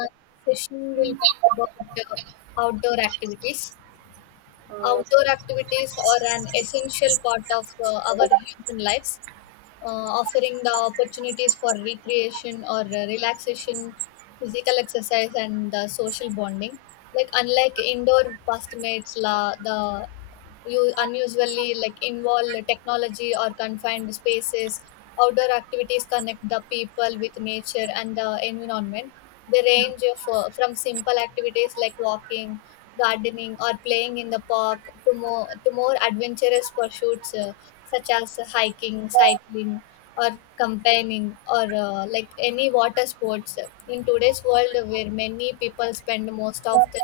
uh, session will talk about uh, outdoor activities. Uh, Outdoor activities are an essential part of our human lives, offering the opportunities for recreation or relaxation, physical exercise, and social bonding. Like unlike indoor pastimates, la the you unusually like involve technology or confined spaces. Outdoor activities connect the people with nature and the environment. They range of, from simple activities like walking, gardening, or playing in the park to more adventurous pursuits, such as hiking, cycling, or campaigning, or like any water sports. In today's world, where many people spend most of their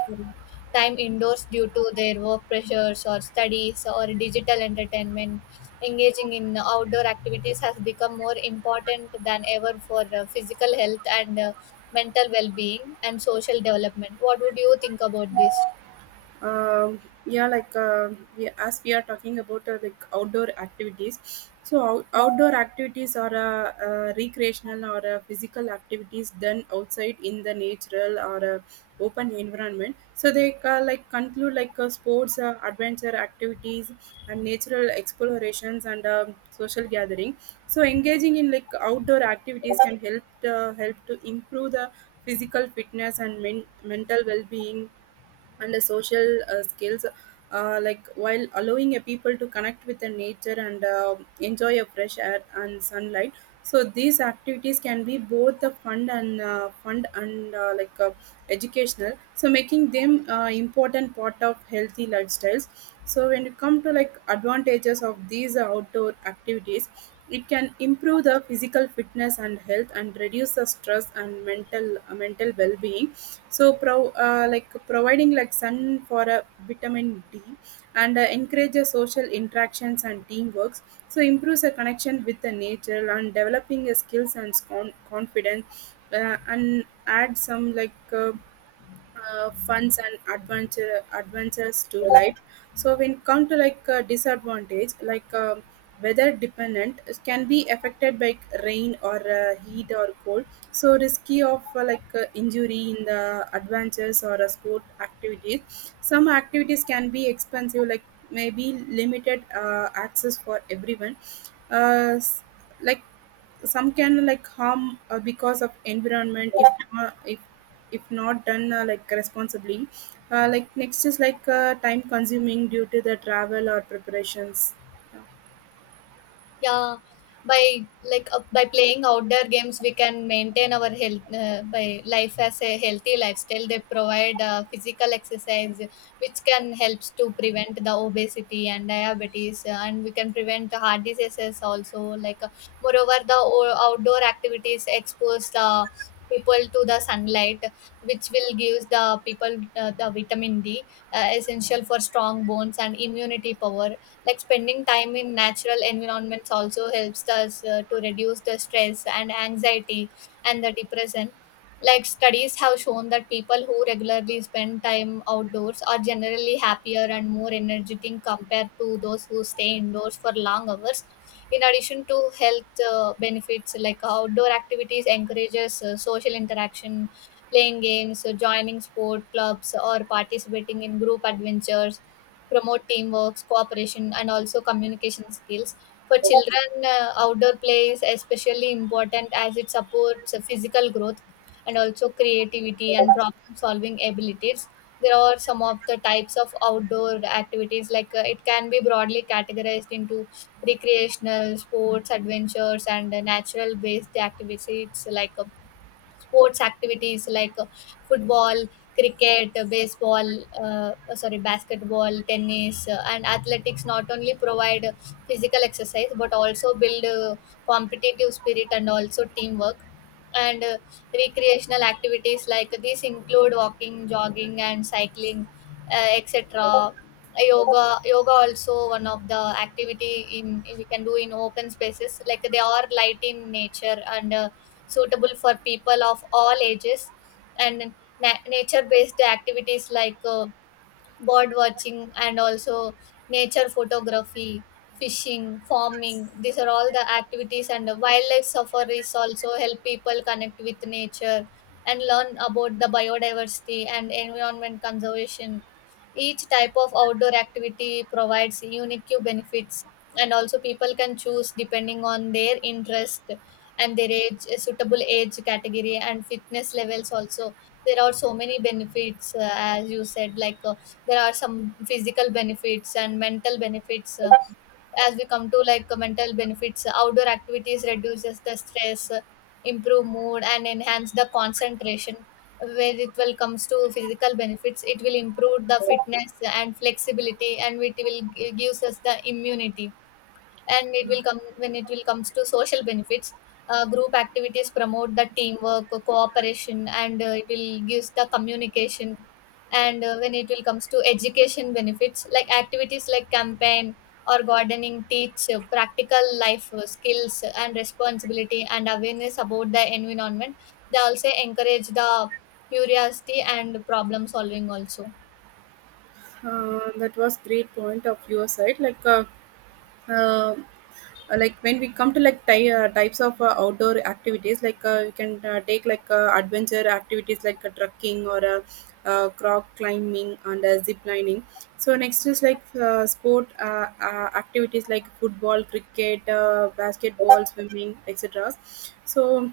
time indoors due to their work pressures or studies or digital entertainment, engaging in outdoor activities has become more important than ever for physical health and mental well-being and social development. What would you think about this? um, yeah, like uh, as we are talking about like outdoor activities, so outdoor activities are recreational or physical activities done outside in the natural or open environment. So they conclude sports, adventure activities, and natural explorations and social gathering. So engaging in like outdoor activities can help to improve the physical fitness and mental well-being and the social skills like while allowing a people to connect with the nature and enjoy a fresh air and sunlight. So these activities can be both the fun and fun and like educational, so making them important part of healthy lifestyles. So when you come to like advantages of these outdoor activities, it can improve the physical fitness and health and reduce the stress and mental well-being, so like providing like sun for a vitamin d, and encourages social interactions and teamworks, so improves a connection with the nature and developing a skills and confidence, and add some funds and adventures to life. So when come to like disadvantage, weather dependent can be affected by rain or heat or cold, so risky of injury in the adventures or sport activities. Some activities can be expensive, like maybe limited access for everyone. Uh, s- like some can like harm because of environment if not done like responsibly. Like next is like time consuming due to the travel or preparations. Yeah, by by playing outdoor games, we can maintain our health by life as a healthy lifestyle. They provide physical exercise, which can helps to prevent the obesity and diabetes, and we can prevent heart diseases also. Like uh, Moreover, the outdoor activities expose the people to the sunlight, which will give the people the vitamin D, essential for strong bones and immunity power. Like spending time in natural environments also helps us to reduce the stress and anxiety and the depression. Like studies have shown that people who regularly spend time outdoors are generally happier and more energetic compared to those who stay indoors for long hours. In addition to health benefits, like outdoor activities encourages social interaction, playing games, joining sport clubs or participating in group adventures promote teamwork, cooperation, and also communication skills. For children, outdoor play is especially important as it supports physical growth and also creativity and problem solving abilities. There are some of the types of outdoor activities, it can be broadly categorized into recreational, sports, adventures, and natural based activities like sports activities like football, cricket, baseball, sorry, basketball, tennis, and athletics not only provide physical exercise but also build competitive spirit and also teamwork. And recreational activities like these include walking, jogging, and cycling, etc. Yoga also one of the activity in we can do in open spaces. Like they are light in nature and, suitable for people of all ages. And nature based activities like bird watching and also nature photography, fishing, farming, these are all the activities, and the wildlife safaris also help people connect with nature and learn about the biodiversity and environment conservation. Each type of outdoor activity provides unique benefits, and also people can choose depending on their interest and their age, suitable age category and fitness levels also. There are so many benefits, as you said, there are some physical benefits and mental benefits. As we come to mental benefits, outdoor activities reduces the stress, improve mood and enhance the concentration. Where it will comes to physical benefits, it will improve the fitness and flexibility and it will gives us the immunity. And it will come when it will comes to social benefits, group activities promote the teamwork, cooperation, and it will gives the communication. And when it will comes to education benefits, like activities like campaign or gardening teach practical life skills and responsibility and awareness about the environment. They also encourage the curiosity and problem solving also. That was great point of your side. Uh, like when we come to like types of outdoor activities, like you can take like adventure activities like trekking or rock climbing and zip lining. So next is like sport activities like football, cricket, basketball, swimming, etc. So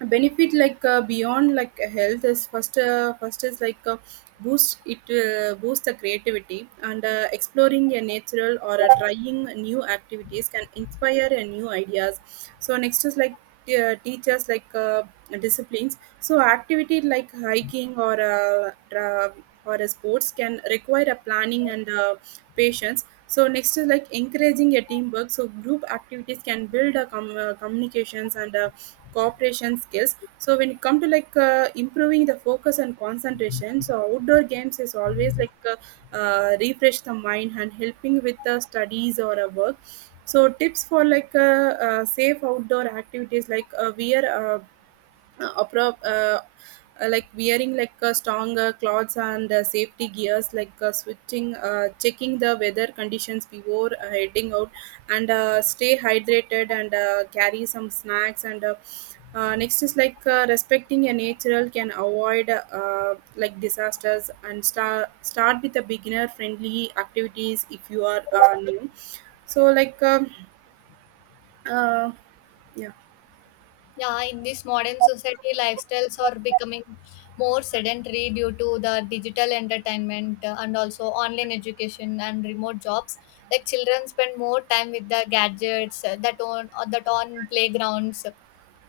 benefit like beyond like health: is first first is like boost the creativity and exploring a natural or trying new activities can inspire a new ideas. So next is like teachers like disciplines, so activity like hiking or sports can require a planning and patience. So next is like encouraging a teamwork, so group activities can build a communications and cooperation skills. So when it come to like improving the focus and concentration, so outdoor games is always like refresh the mind and helping with the studies or a work. So tips for like safe outdoor activities, like wear opera, like wearing like stronger clothes and safety gears, like switching checking the weather conditions before heading out, and stay hydrated and carry some snacks, and next is like respecting a natural can avoid like disasters, and start with the beginner friendly activities if you are new. So uh, yeah. Yeah, in this modern society, lifestyles are becoming more sedentary due to the digital entertainment, and also online education and remote jobs. Like children spend more time with the gadgets that on playgrounds,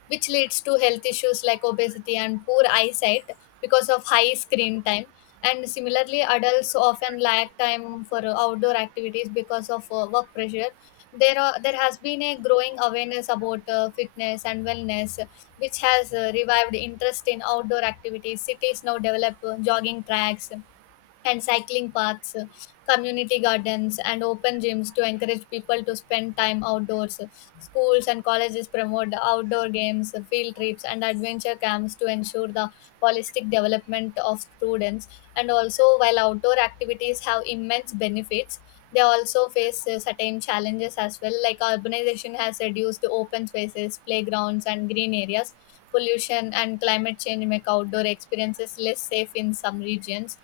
which leads to health issues like obesity and poor eyesight because of high screen time. And similarly, adults often lack time for outdoor activities because of work pressure. There has been a growing awareness about fitness and wellness, which has revived interest in outdoor activities. Cities now develop jogging tracks, and cycling paths, community gardens, and open gyms to encourage people to spend time outdoors. Schools and colleges promote outdoor games, field trips, and adventure camps to ensure the holistic development of students. And also, while outdoor activities have immense benefits, they also face certain challenges as well, like urbanization has reduced open spaces, playgrounds, and green areas. Pollution and climate change make outdoor experiences less safe in some regions.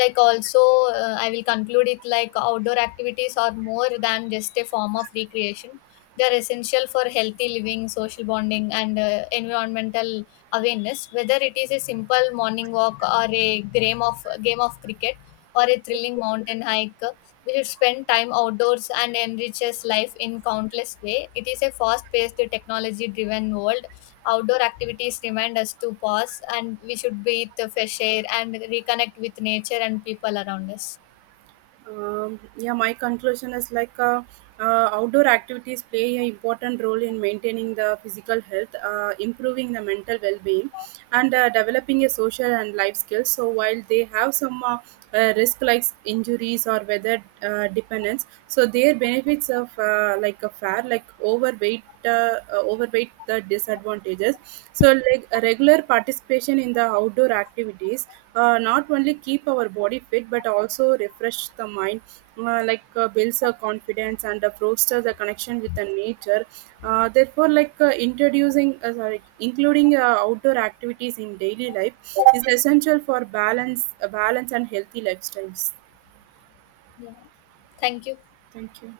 Like also, I will conclude it like outdoor activities are more than just a form of recreation. They are essential for healthy living, social bonding, and environmental awareness. Whether it is a simple morning walk or a game of cricket or a thrilling mountain hike, we should spend time outdoors and enriches life in countless way. It is a fast paced technology driven world, outdoor activities remind us to pause and we should breathe the fresh air and reconnect with nature and people around us. Yeah, my conclusion is like outdoor activities play an important role in maintaining the physical health, improving the mental well being, and developing a social and life skills. So while they have some risk like injuries or weather dependence, so their benefits of like a fair like overweight the disadvantages. So like a regular participation in the outdoor activities not only keep our body fit but also refresh the mind, builds a confidence and fosters a connection with the nature. Therefore, like including outdoor activities in daily life is essential for balance and healthy lifestyles. Yeah. Thank you. Thank you.